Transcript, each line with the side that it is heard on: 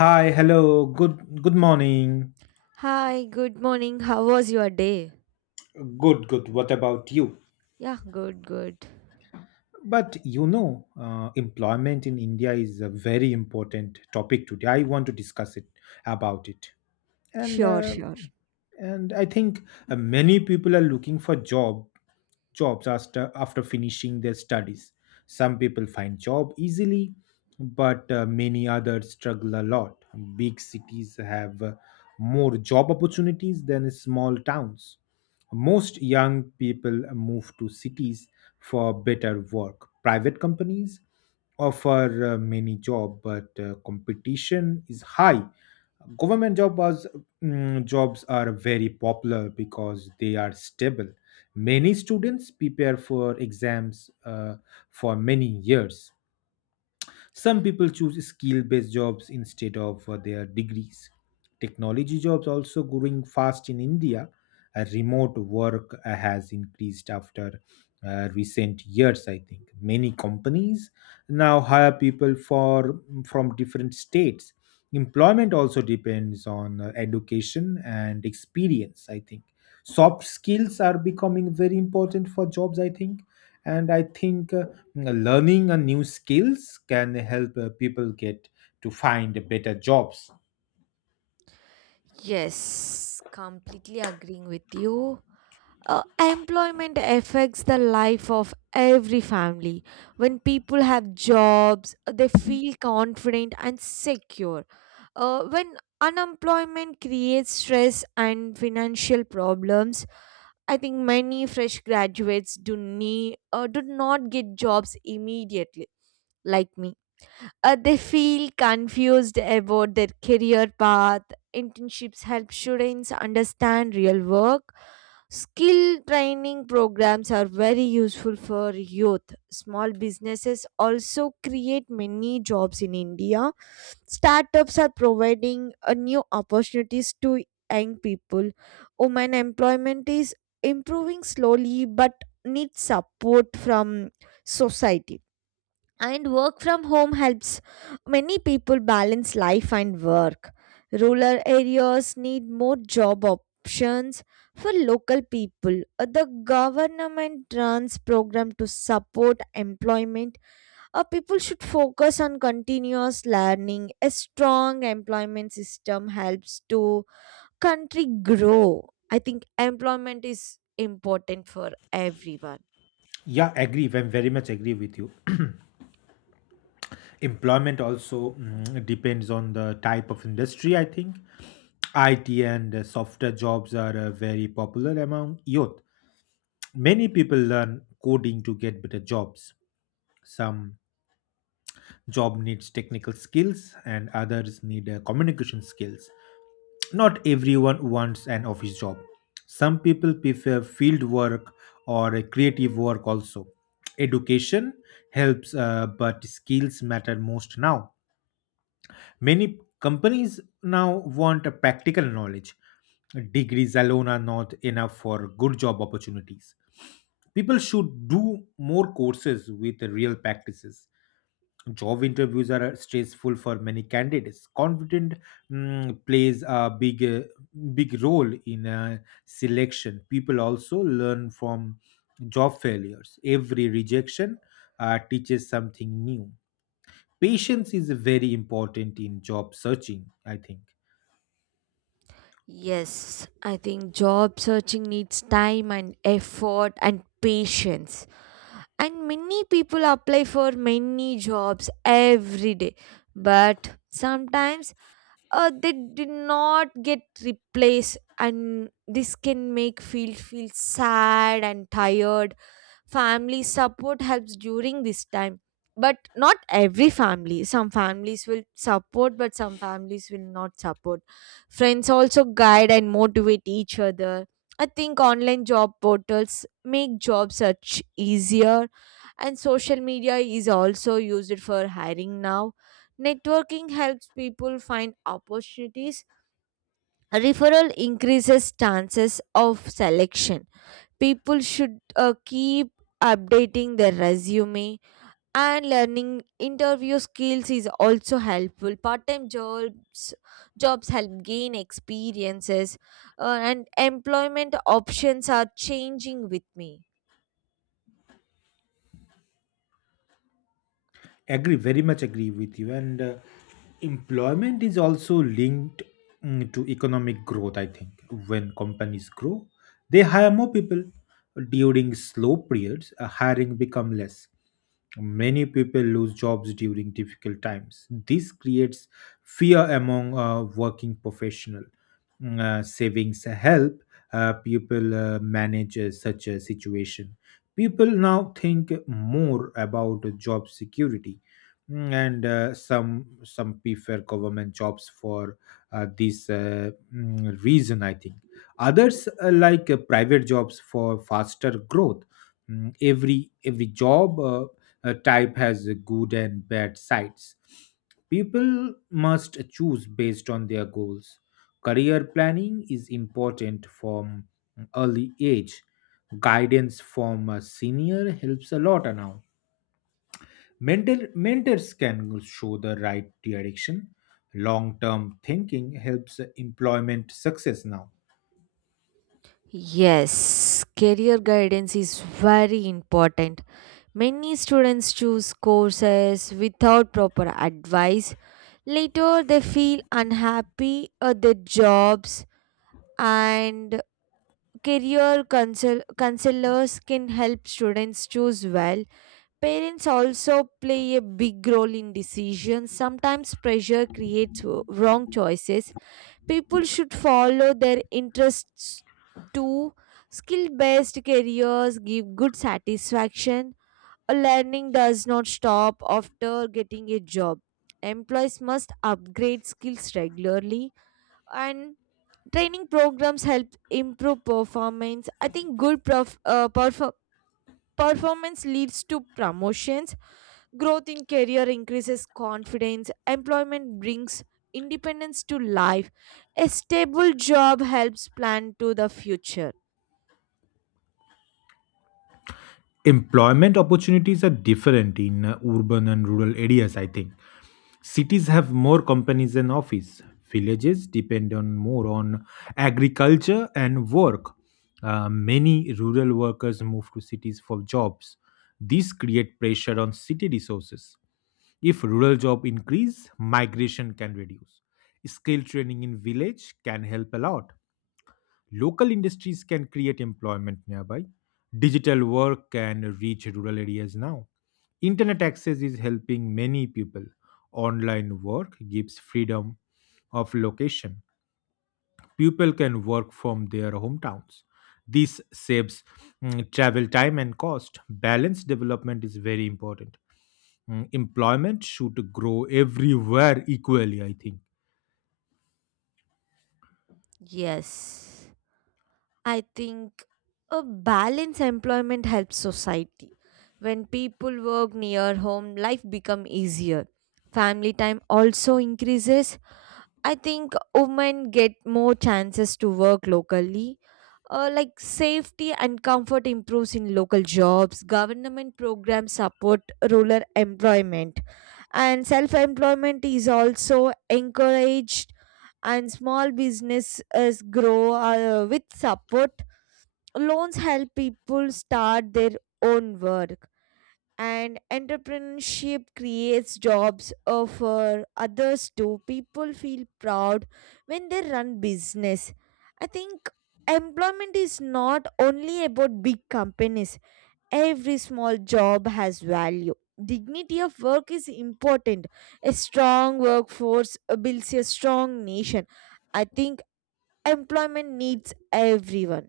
left: Hi, hello, good morning.
right: Hi, good morning. How was your day?
left: Good, good. What about you?
right: Yeah, good, good.
left: But you know, employment in India is a very important topic today. I want to discuss it about it. and
right: Sure,
left: uh,
right: sure.
left: and I think many people are looking for jobs after finishing their studies. Some people find job easily, but many others struggle a lot. Big cities have more job opportunities than small towns. Most young people move to cities for better work. Private companies offer many job, but competition is high. Government jobs are very popular because they are stable. Many students prepare for exams for many years. Some people choose skill based jobs instead of their degrees. Technology jobs also growing fast in India. Remote work has increased after recent years, I think. Many companies now hire people for from different states. Employment also depends on education and experience, I think. Soft skills are becoming very important for jobs, I think. And i think uh, learning a new skills can help people get to find better jobs.
right: Yes, completely agreeing with you. Employment affects the life of every family. When people have jobs, they feel confident and secure. When unemployment creates stress and financial problems, I think many fresh graduates do not get jobs immediately, like me. They feel confused about their career path. Internships help students understand real work. Skill training programs are very useful for youth. Small businesses also create many jobs in India. Startups are providing new opportunities to young people. Women employment is improving slowly but needs support from society, and work from home helps many people balance life and work. Rural areas need more job options for local people. The government runs program to support employment. People should focus on continuous learning. A strong employment system helps to country grow. I think employment is important for everyone.
left: Yeah, agree, I very much agree with you. Employment also depends on the type of industry, I think. It and Software jobs are very popular among youth. Many people learn coding to get better jobs. Some job needs technical skills, and others need communication skills. Not everyone wants an office job. Some people prefer field work or a creative work also. Education helps, but skills matter most now. Many companies now want a practical knowledge. Degrees alone are not enough for good job opportunities. People should do more courses with real practices. Job interviews are stressful for many candidates. Confident plays a big role in selection. People also learn from job failures. Every rejection teaches something new. Patience is very important in job searching, I think.
right: Yes, I think job searching needs time and effort and patience. And many people apply for many jobs every day. But sometimes they did not get replaced, and this can make field feel sad and tired. Family support helps during this time, but not every family. Some families will support, but some families will not support. Friends also guide and motivate each other. I think online job portals make job search easier, and social media is also used for hiring now. Networking helps people find opportunities. A referral increases chances of selection. People should keep updating their resume, and learning interview skills is also helpful. Part-time jobs help gain experiences, and employment options are changing with me.
left: Agree, very much agree with you. And employment is also linked to economic growth, I think. When companies grow, they hire more people. During slow periods, hiring become less. Many people lose jobs during difficult times. This creates fear among working professional. Savings help people manage such a situation. People now think more about job security. Mm, and Some prefer government jobs for reason, I think. Others like private jobs for faster growth. Every job type has a good and bad sides. People must choose based on their goals. Career planning is important from early age. Guidance from a senior helps a lot now. Mentors can show the right direction. Long term thinking helps employment success now.
right: Yes, career guidance is very important. Many students choose courses without proper advice. Later, they feel unhappy at their jobs, and career counselors can help students choose well. Parents also play a big role in decisions. Sometimes pressure creates wrong choices. People should follow their interests too. Skill based careers give good satisfaction. A learning does not stop after getting a job. Employees must upgrade skills regularly, and training programs help improve performance. I think good performance leads to promotions. Growth in career increases confidence. Employment brings independence to life. A stable job helps plan to the future.
left: Employment opportunities are different in urban and rural areas, I think. Cities have more companies and office. Villages depend on more on agriculture and work. Many rural workers move to cities for jobs. This create pressure on city resources. If rural job increase, migration can reduce. Skill training in village can help a lot. Local industries can create employment nearby. Digital work can reach rural areas now. Internet access is helping many people. Online work gives freedom of location. People can work from their hometowns. This saves travel time and cost. Balanced development is very important. Employment should grow everywhere equally, I think.
right: Yes, I think a balanced employment helps society. When people work near home, life become easier. Family time also increases. I think women get more chances to work locally. Like safety and comfort improves in local jobs. Government programs support rural employment, and self-employment is also encouraged. And small businesses grow with support. Loans help people start their own work, and entrepreneurship creates jobs for others too. People feel proud when they run business. I think employment is not only about big companies. Every small job has value. Dignity of work is important. A strong workforce builds a strong nation. I think employment needs everyone.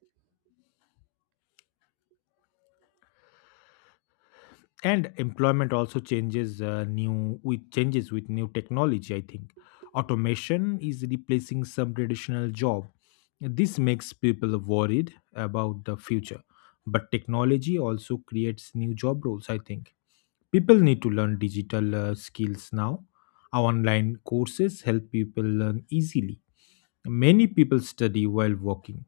left: And employment also changes new with changes with new technology, I think. Automation is replacing some traditional job. This makes people worried about the future, but technology also creates new job roles, I think. People need to learn digital skills now. Our online courses help people learn easily. Many people study while working.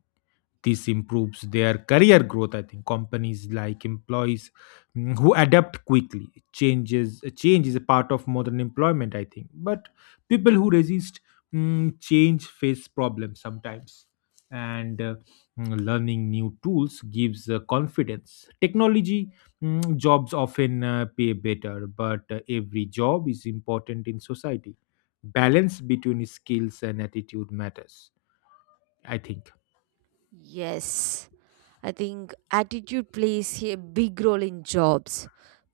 left: This improves their career growth, I think. Companies like employees who adapt quickly Change is a part of modern employment, I think, but people who resist change face problems sometimes. and uh, Learning new tools gives confidence. Technology jobs often pay better, but every job is important in society. Balance between skills and attitude matters, I think.
right: Yes. I think attitude plays a big role in jobs.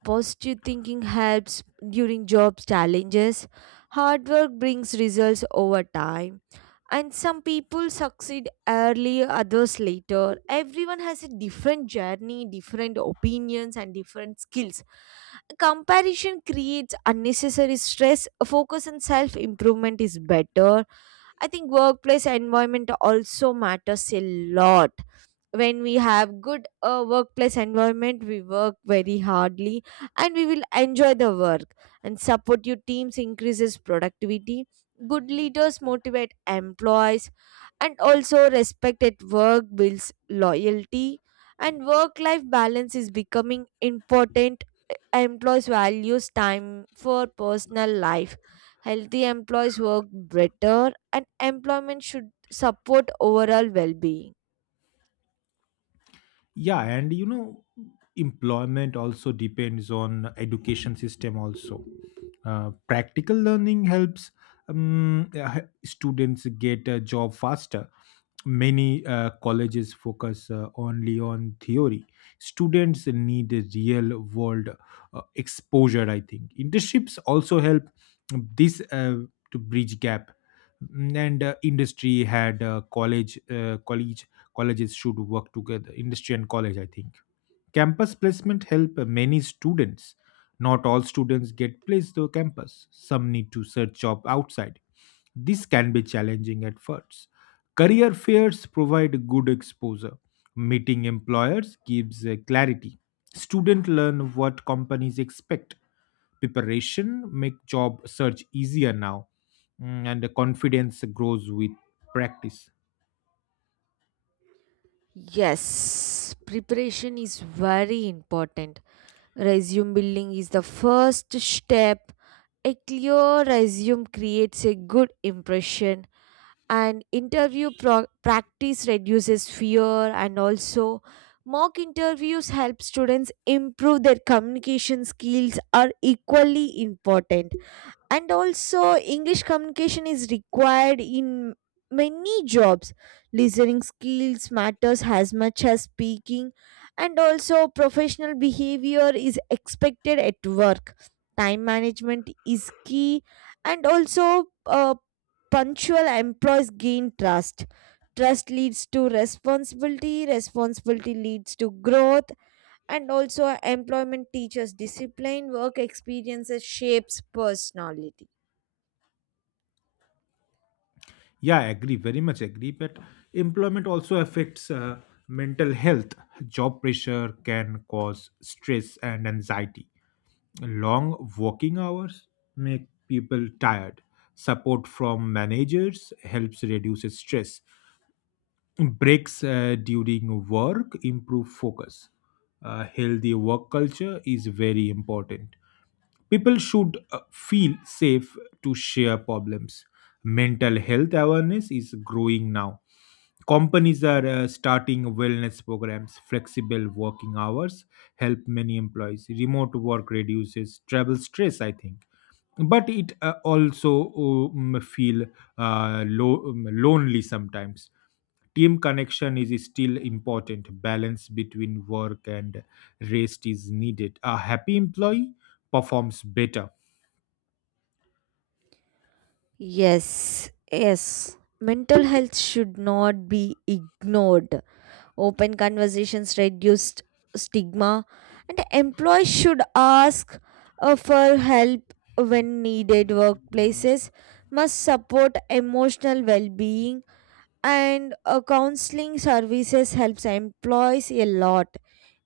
right: Positive thinking helps during job challenges. Hard work brings results over time. And some people succeed early, others later. Everyone has a different journey, different opinions, and different skills. Comparison creates unnecessary stress. Focus on self improvement is better. I think workplace environment also matters a lot. When we have good workplace environment, we work very hardly, and we will enjoy the work, and support your teams increases productivity. Good leaders motivate employees, and also respect at work builds loyalty, and work life balance is becoming important. Employees values time for personal life. Healthy employees work better, and employment should support overall well-being.
left: Yeah, and you know, employment also depends on education system also. Practical learning helps students get a job faster. Many colleges focus only on theory. Students need a real world exposure, I think. Internships also help this to bridge gap. Mm, and industry had college college Colleges should work together, industry and college, I think. Campus placement help many students. Not all students get placed to campus. Some need to search job outside. This can be challenging at first. Career fairs provide good exposure. Meeting employers gives clarity. Students learn what companies expect. Preparation make job search easier now. And the confidence grows with practice.
right: Yes, preparation is very important. Resume building is the first step. A clear resume creates a good impression, and interview practice reduces fear, and also, mock interviews help students improve. Their communication skills are equally important, and also English communication is required in many jobs. Listening skills matters as much as speaking, and also professional behavior is expected at work. Time management is key, and also punctual employees gain trust. Trust leads to responsibility. Responsibility leads to growth, and also employment teaches discipline. Work experiences shapes personality.
left: Yeah, I agree, very much agree. But employment also affects mental health. Job pressure can cause stress and anxiety. Long working hours make people tired. Support from managers helps reduce stress. Breaks during work improve focus. A healthy work culture is very important. People should feel safe to share problems. Mental health awareness is growing now. Companies are starting wellness programs. Flexible working hours help many employees. Remote work reduces travel stress, I think, but it also feel lonely sometimes. Team connection is still important. Balance between work and rest is needed. A happy employee performs better.
right: Yes, yes. Mental health should not be ignored. Open conversations reduce stigma, and employees should ask for help when needed. Workplaces must support emotional well being, and counseling services helps employees a lot.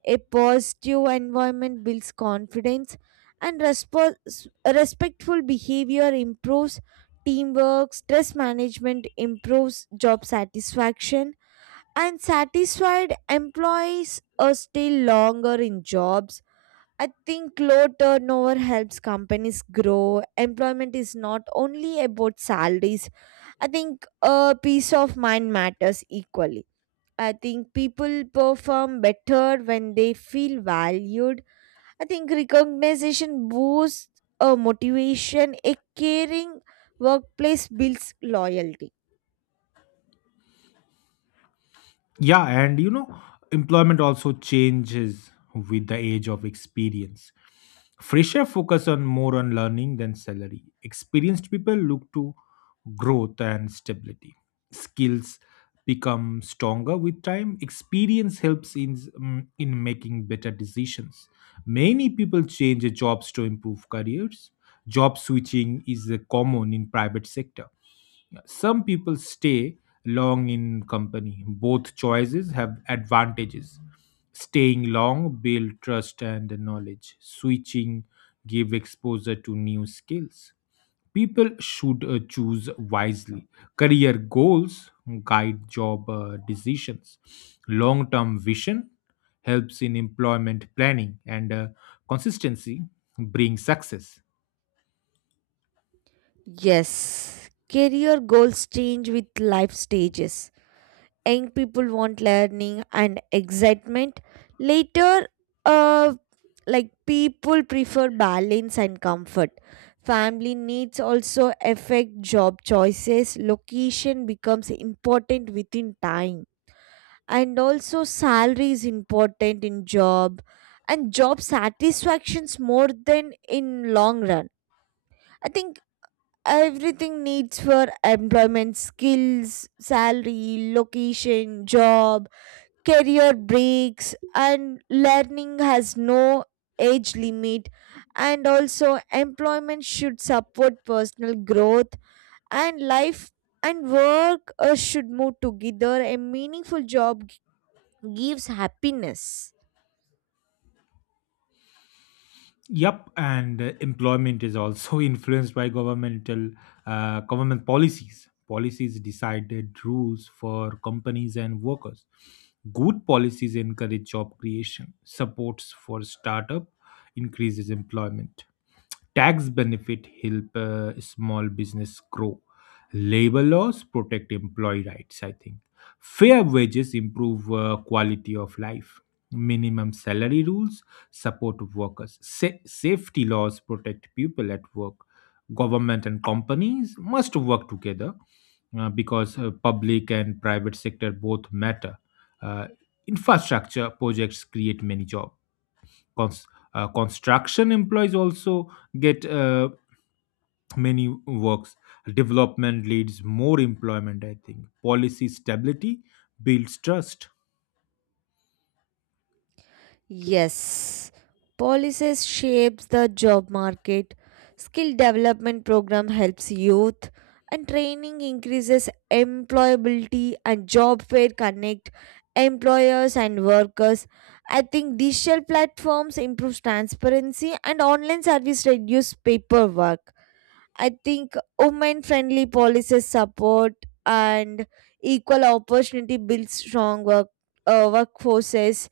right: A positive environment builds confidence, and respectful behavior improves teamwork. Stress management improves job satisfaction, and satisfied employees are still longer in jobs. I think low turnover helps companies grow. Employment is not only about salaries. I think peace of mind matters equally. I think people perform better when they feel valued. I think recognition boosts a motivation. A caring workplace builds loyalty.
left: Yeah, and you know, employment also changes with the age of experience. Fresher focus on more on learning than salary. Experienced people look to growth and stability. Skills become stronger with time. Experience helps in making better decisions. Many people change jobs to improve careers. Job switching is common in private sector. Some people stay long in company. Both choices have advantages. Staying long build trust and knowledge. Switching give exposure to new skills. People should choose wisely. Career goals guide job decisions. Long-term vision helps in employment planning, and consistency brings success.
right: Yes, career goals change with life stages. Young people want learning and excitement. Later, uh, like people prefer balance and comfort. Family needs also affect job choices. Location becomes important within time, and also salary is important in job, and job satisfactions more than in long run. I think everything needs for employment: skills, salary, location, job. Career breaks and learning has no age limit, and also employment should support personal growth, and life and work should move together. A meaningful job gives happiness.
left: Yep, and employment is also influenced by government policies. Policies decided rules for companies and workers. Good policies encourage job creation. Supports for startup increases employment. Tax benefit help small business grow. Labor laws protect employee rights. I think fair wages improve quality of life. Minimum salary rules support workers. Safety laws protect people at work. Government and companies must work together, because public and private sector both matter. Uh, Infrastructure projects create many jobs. Cons- Construction employees also get many works. Development leads more employment, I think. Policy stability builds trust.
right: Yes, policies shapes the job market. Skill development program helps youth, and training increases employability, and job fair connect employers and workers. I think digital platforms improves transparency, and online service reduce paperwork. I think women friendly policies support, and equal opportunity builds strong workforces,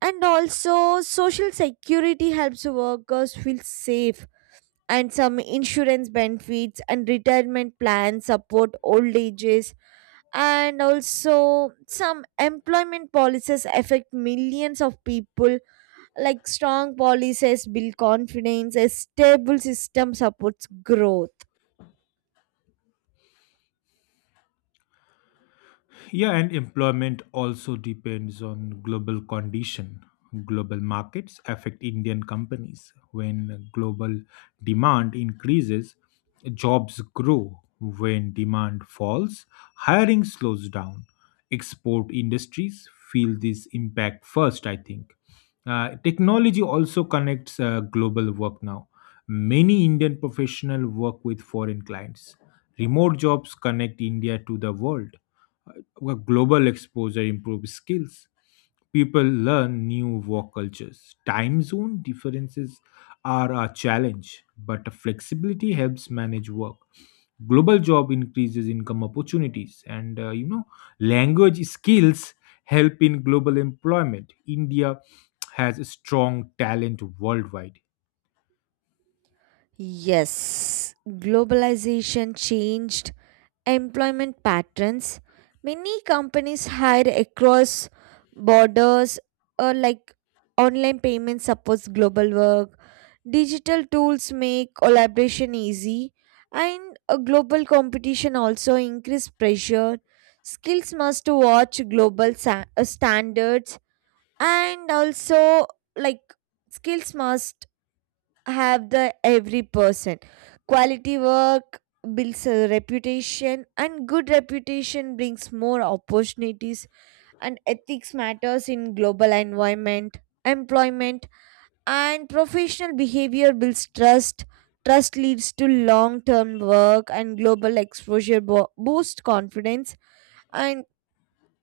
right: and also, social security helps workers feel safe, and some insurance benefits and retirement plans support old ages. And also, some employment policies affect millions of people. Like strong policies build confidence, a stable system supports growth.
left: Yeah, and employment also depends on global condition. Global markets affect Indian companies. When global demand increases, jobs grow. When demand falls, hiring slows down. Export industries feel this impact first, I think. Technology also connects global work now. Many Indian professionals work with foreign clients. Remote jobs connect India to the world. Well, global exposure improves skills. People learn new work cultures. Time zone differences are a challenge, but flexibility helps manage work. Global job increases income opportunities, and you know, language skills help in global employment. India has a strong talent worldwide.
right: Yes, globalization changed employment patterns. Many companies hire across borders, or like online payments supports global work. Digital tools make collaboration easy, and a global competition also increase pressure. Skills must watch global standards, and also, like, skills must have the every person. Quality work builds a reputation, and good reputation brings more opportunities. And ethics matters in global environment, employment, and professional behavior builds trust. Trust leads to long-term work, and global exposure boosts confidence. And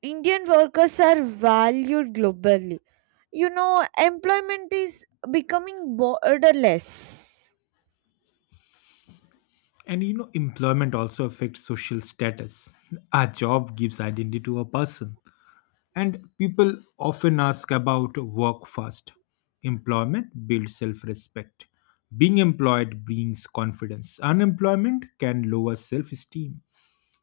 right: Indian workers are valued globally. Employment is becoming borderless.
left: And you know, employment also affects social status. A job gives identity to a person. And people often ask about work first. Employment builds self respect. Being employed brings confidence. Unemployment can lower self esteem.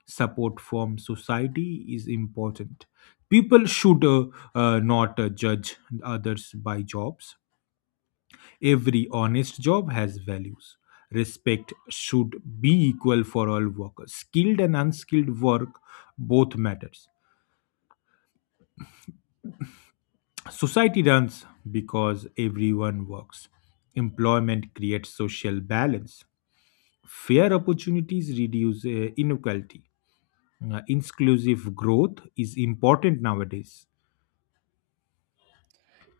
left: Support from society is important. People should not judge others by jobs. Every honest job has values. Respect should be equal for all workers. Skilled and unskilled work both matters. Society runs because everyone works. Employment creates social balance. Fair opportunities reduce inequality. Inclusive growth is important nowadays.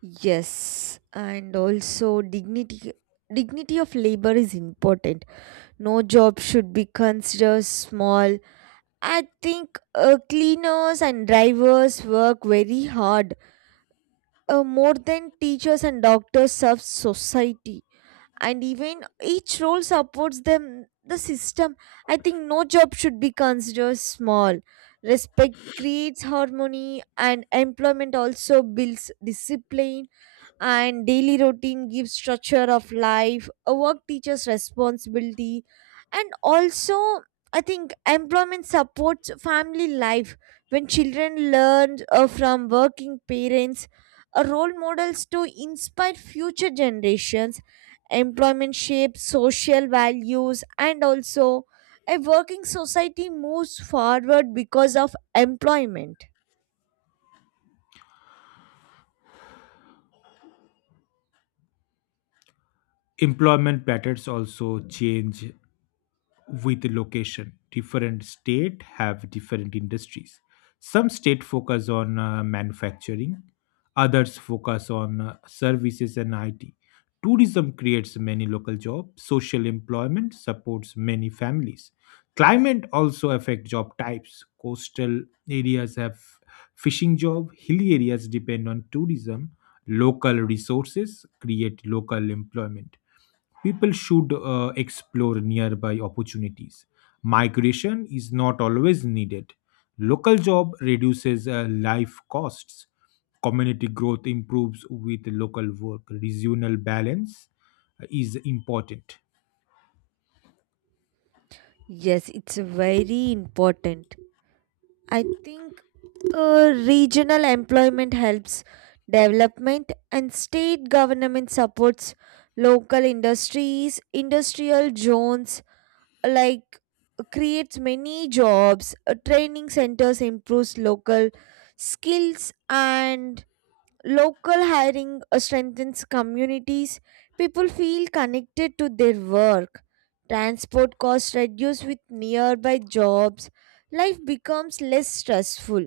right: Yes, and also dignity of labor is important. No job should be considered small. I think cleaners and drivers work very hard, more than teachers and doctors serve society. And even each role supports them the system. I think no job should be considered small. Respect creates harmony, and employment also builds discipline, and daily routine gives structure of life. A work teaches responsibility, and also I think employment supports family life when children learn from working parents, role models to inspire future generations. Employment shapes social values, and also a working society moves forward because of employment.
left: Employment patterns also change with the location. Different state have different industries. Some state focus on manufacturing, others focus on services and IT. Tourism creates many local jobs. Social employment supports many families. Climate also affect job types. Coastal areas have fishing job. Hilly areas depend on tourism. Local resources create local employment. People should explore nearby opportunities. Migration is not always needed. Local job reduces life costs. Community growth improves with local work. Regional balance is important.
right: Yes, it's very important. I think regional employment helps development, and state government supports local industries. Industrial zones like creates many jobs, training centers improves local skills, and local hiring strengthens communities. People feel connected to their work. Transport costs reduce with nearby jobs. Life becomes less stressful.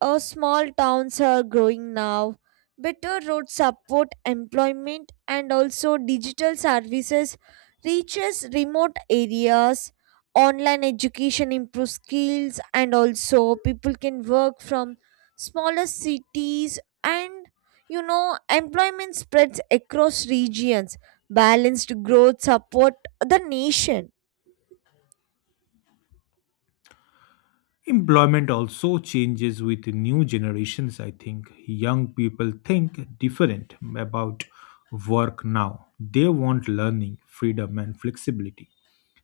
right: Small towns are growing now. Better roads support employment, and also digital services reaches remote areas. Online education improves skills, and also people can work from smaller cities, and employment spreads across regions. Balanced growth support the nation.
left: Employment also changes with new generations, I think. Young people think different about work now. They want learning, freedom, and flexibility.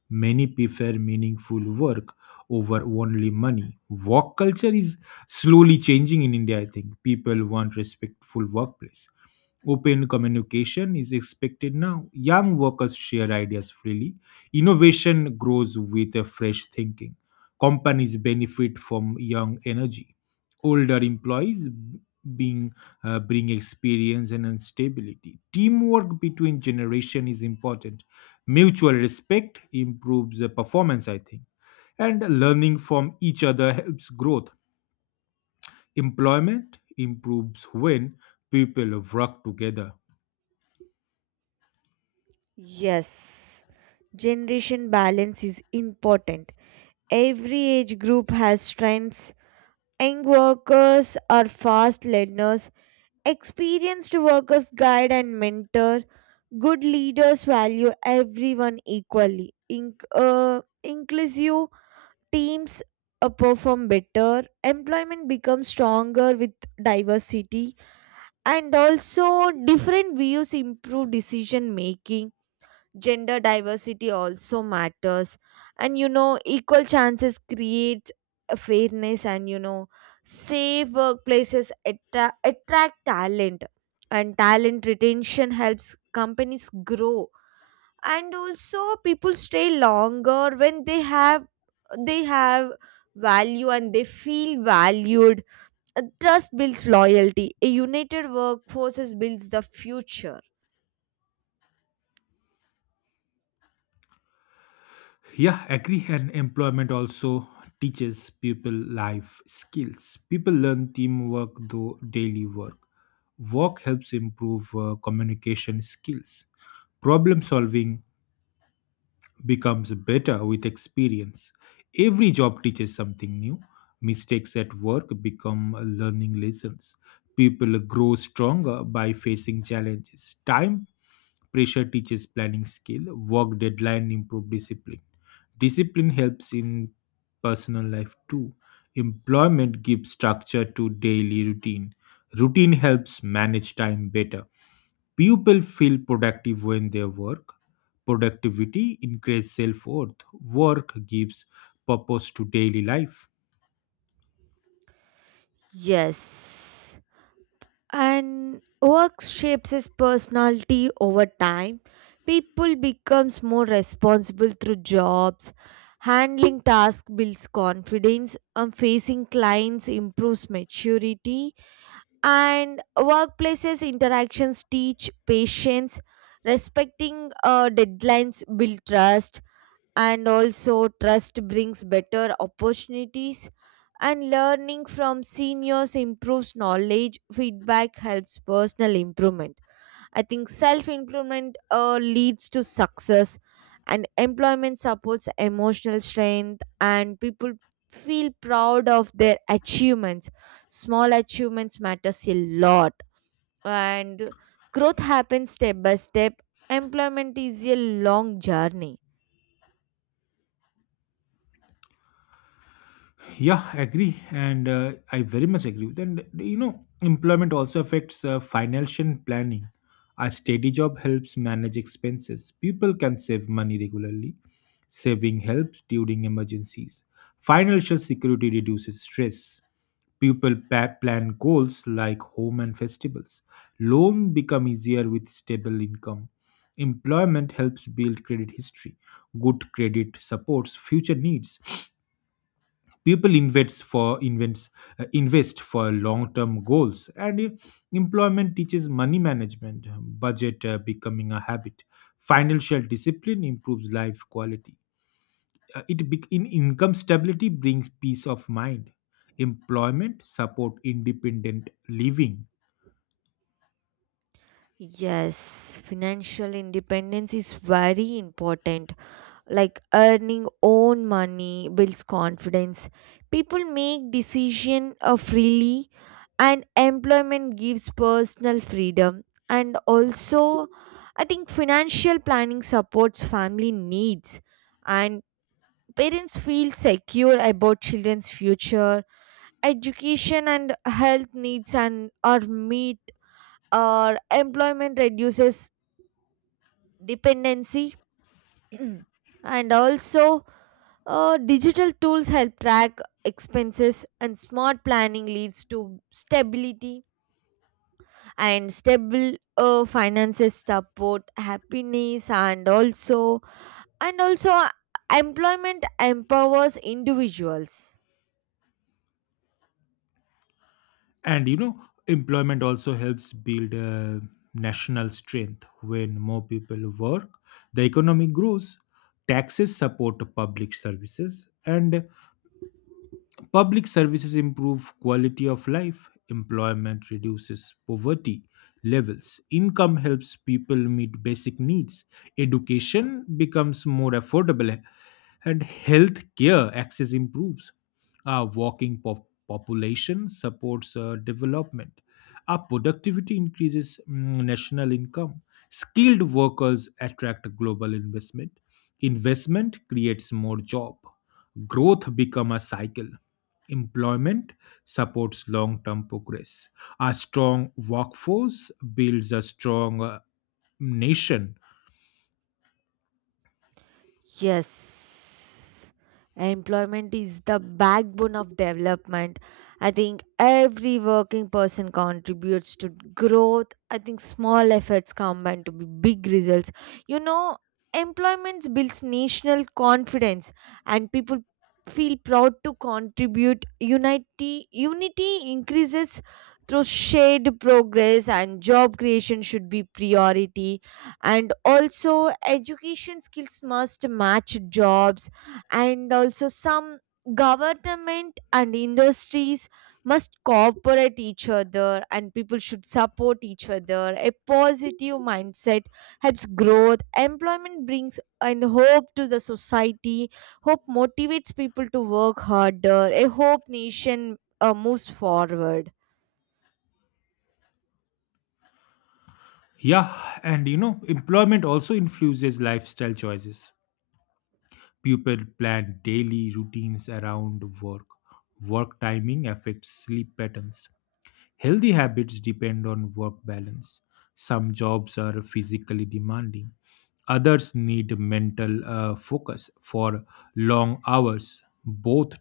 left: Many prefer meaningful work over only money. Work culture is slowly changing in India, I think. People want respectful workplace. Open communication is expected now. Young workers share ideas freely. Innovation grows with a fresh thinking. Companies benefit from young energy. Older employees being bring experience and stability. Teamwork between generation is important, mutual respect improves the performance, I think, and learning from each other helps growth. Employment improves when people work together.
right: Yes, generation balance is important. Every age group has strengths. Young workers are fast learners. Experienced workers guide and mentor. Good leaders value everyone equally. Inclusive teams perform better. Employment becomes stronger with diversity. And also, different views improve decision making. Gender diversity also matters, and equal chances creates a fairness, and safe workplaces attract talent, and talent retention helps companies grow, and also people stay longer when they have value, and they feel valued. Trust builds loyalty. A united workforce builds the future.
left: Yeah, agree, and employment also teaches people life skills. People learn teamwork through daily work. Work helps improve communication skills. Problem solving becomes better with experience. Every job teaches something new. Mistakes at work become learning lessons. People grow stronger by facing challenges. Time pressure teaches planning skill. Work deadline improve discipline. Discipline helps in personal life too. Employment gives structure to daily routine. Routine helps manage time better. People feel productive when they work. Productivity increases self worth. Work gives purpose to daily life.
right: Yes, and work shapes his personality over time. People becomes more responsible through jobs. Handling tasks builds confidence, and facing clients improves maturity, and workplaces interactions teach patience. Respecting deadlines build trust, and also trust brings better opportunities, and learning from seniors improves knowledge. Feedback helps personal improvement. I think self improvement leads to success, and employment supports emotional strength, and people feel proud of their achievements. Small achievements matters a lot, and growth happens step by step. Employment is a long journey.
left: Yeah, agree, and I very much agree. Then you know, employment also affects financial planning. A steady job helps manage expenses. People can save money regularly. Saving helps during emergencies. Financial security reduces stress. People plan goals like home and festivals. Loan become easier with stable income. Employment helps build credit history. Good credit supports future needs. People invest for long term goals, and employment teaches money management. Budget becoming a habit. Financial discipline improves life quality. It bec in Income stability brings peace of mind. Employment support independent living.
right: Yes, financial independence is very important. Like earning own money builds confidence. People make decision freely, and employment gives personal freedom. And also I think financial planning supports family needs, and parents feel secure about children's future. Education and health needs and are meet, or employment reduces dependency. And also, digital tools help track expenses, and smart planning leads to stability, and stable finances support happiness, and also and also uh, employment empowers individuals.
left: And you know, employment also helps build national strength. When more people work, the economy grows. Taxes support public services, and public services improve quality of life. Employment reduces poverty levels. Income helps people meet basic needs. Education becomes more affordable, and health care access improves. Our population supports development. Our productivity increases national income. Skilled workers attract global investment. Investment creates more job. Growth become a cycle. Employment supports long term progress. A strong workforce builds a strong nation.
right: Yes, employment is the backbone of development. I think every working person contributes to growth. I think small efforts combine to be big results. You know, employment builds national confidence, and people feel proud to contribute. Unity increases through shared progress, and job creation should be priority, and also education skills must match jobs, and also some government and industries must cooperate each other, and people should support each other. A positive mindset helps growth. Employment brings and hope to the society. Hope motivates people to work harder. A hope nation moves forward.
left: Yeah, and you know, employment also influences lifestyle choices. People plan daily routines around work. Work timing affects sleep patterns. Healthy habits depend on work balance. Some jobs are physically demanding, others need mental focus for long hours. Both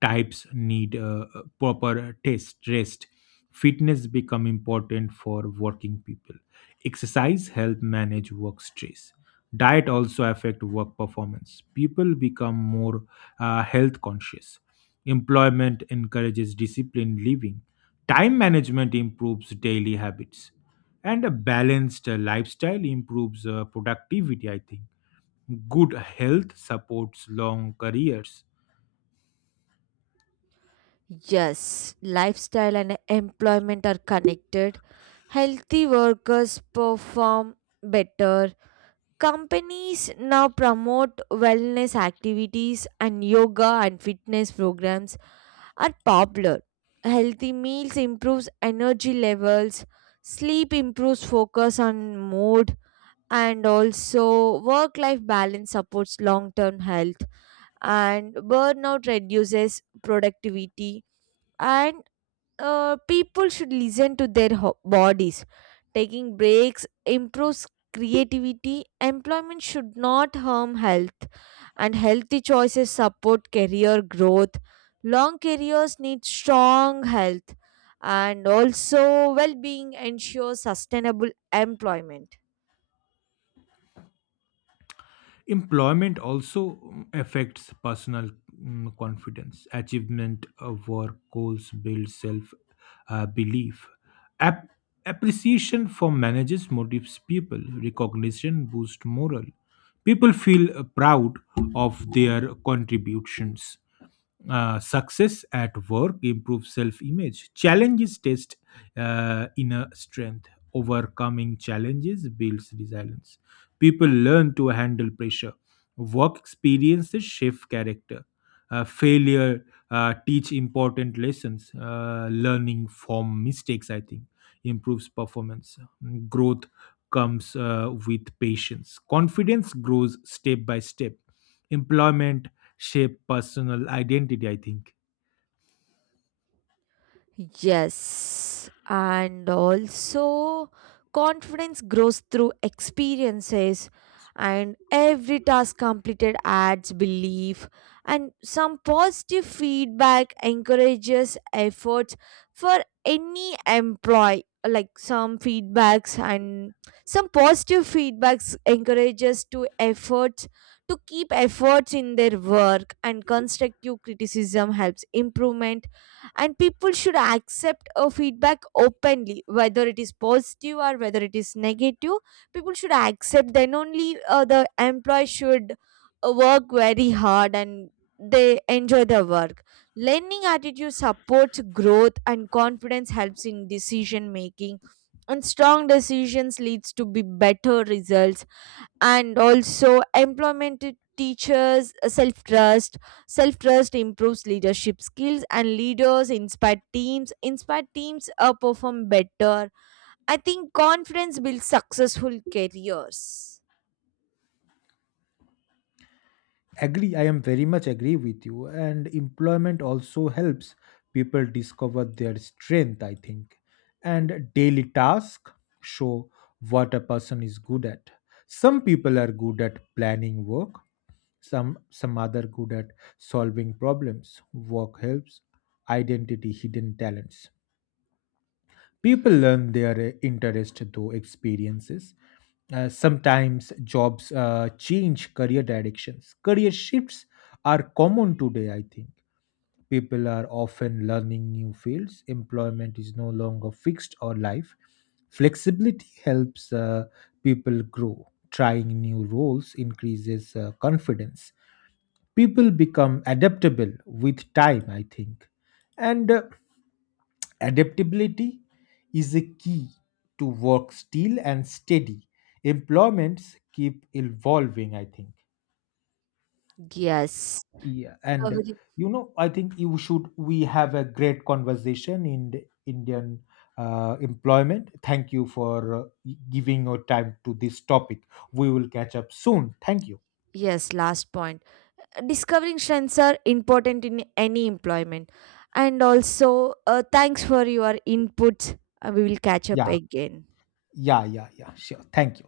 left: types need proper test rest. Fitness become important for working people. Exercise help manage work stress. Diet also affect work performance. People become more health conscious. Employment encourages disciplined living. Time management improves daily habits. And a balanced lifestyle improves productivity, I think. Good health supports long careers.
right: Yes, lifestyle and employment are connected. Healthy workers perform better. Companies now promote wellness activities, and yoga and fitness programs are popular. Healthy meals improves energy levels. Sleep improves focus on mood, and also work life balance supports long term health, and burnout reduces productivity, and people should listen to their bodies. Taking breaks improves creativity. Employment should not harm health, and healthy choices support career growth. Long careers need strong health, and also well being ensures sustainable employment.
left: Employment also affects personal confidence. Achievement of work goals builds self belief. Ap- Appreciation for managers motivates people. Recognition boosts morale. People feel proud of their contributions. Success at work improves self-image. Challenges test inner strength. Overcoming challenges builds resilience. People learn to handle pressure. Work experiences shape character. Failure teach important lessons. Learning from mistakes, I think, improves performance. Growth comes with patience. Confidence grows step by step. Employment shape personal identity, I think.
right: Yes, and also confidence grows through experiences, and every task completed adds belief, and some positive feedback encourages efforts for any employee. Like some feedbacks and some positive feedbacks encourages to efforts to keep efforts in their work, and constructive criticism helps improvement, and people should accept a feedback openly whether it is positive or whether it is negative. People should accept, then only the employee should work very hard, and they enjoy their work. Learning attitude supports growth, and confidence helps in decision making, and strong decisions leads to be better results, and also employment teachers self trust. Self trust improves leadership skills, and leaders inspire teams perform better. I think confidence builds successful careers.
left: Agree, I am very much agree with you. And employment also helps people discover their strength, I think. And daily tasks show what a person is good at. Some people are good at planning work, some other good at solving problems. Work helps identity hidden talents. People learn their interest through experiences. Sometimes jobs change career directions. Career shifts are common today, I think. People are often learning new fields. Employment is no longer fixed or life. Flexibility helps people grow. Trying new roles increases confidence. People become adaptable with time, I think. And Adaptability is a key to work still and steady. Employments keep evolving, I think.
right: Yes.
left: Yeah, and
right: Discovery-
left: you know, I think you should. We have a great conversation in the Indian employment. Thank you for giving your time to this topic. We will catch up soon. Thank you.
right: yes, last point, discovering strengths are important in any employment, and also thanks for your input. We will catch up
left: Yeah,
right: again.
left: yeah. Sure. Thank you.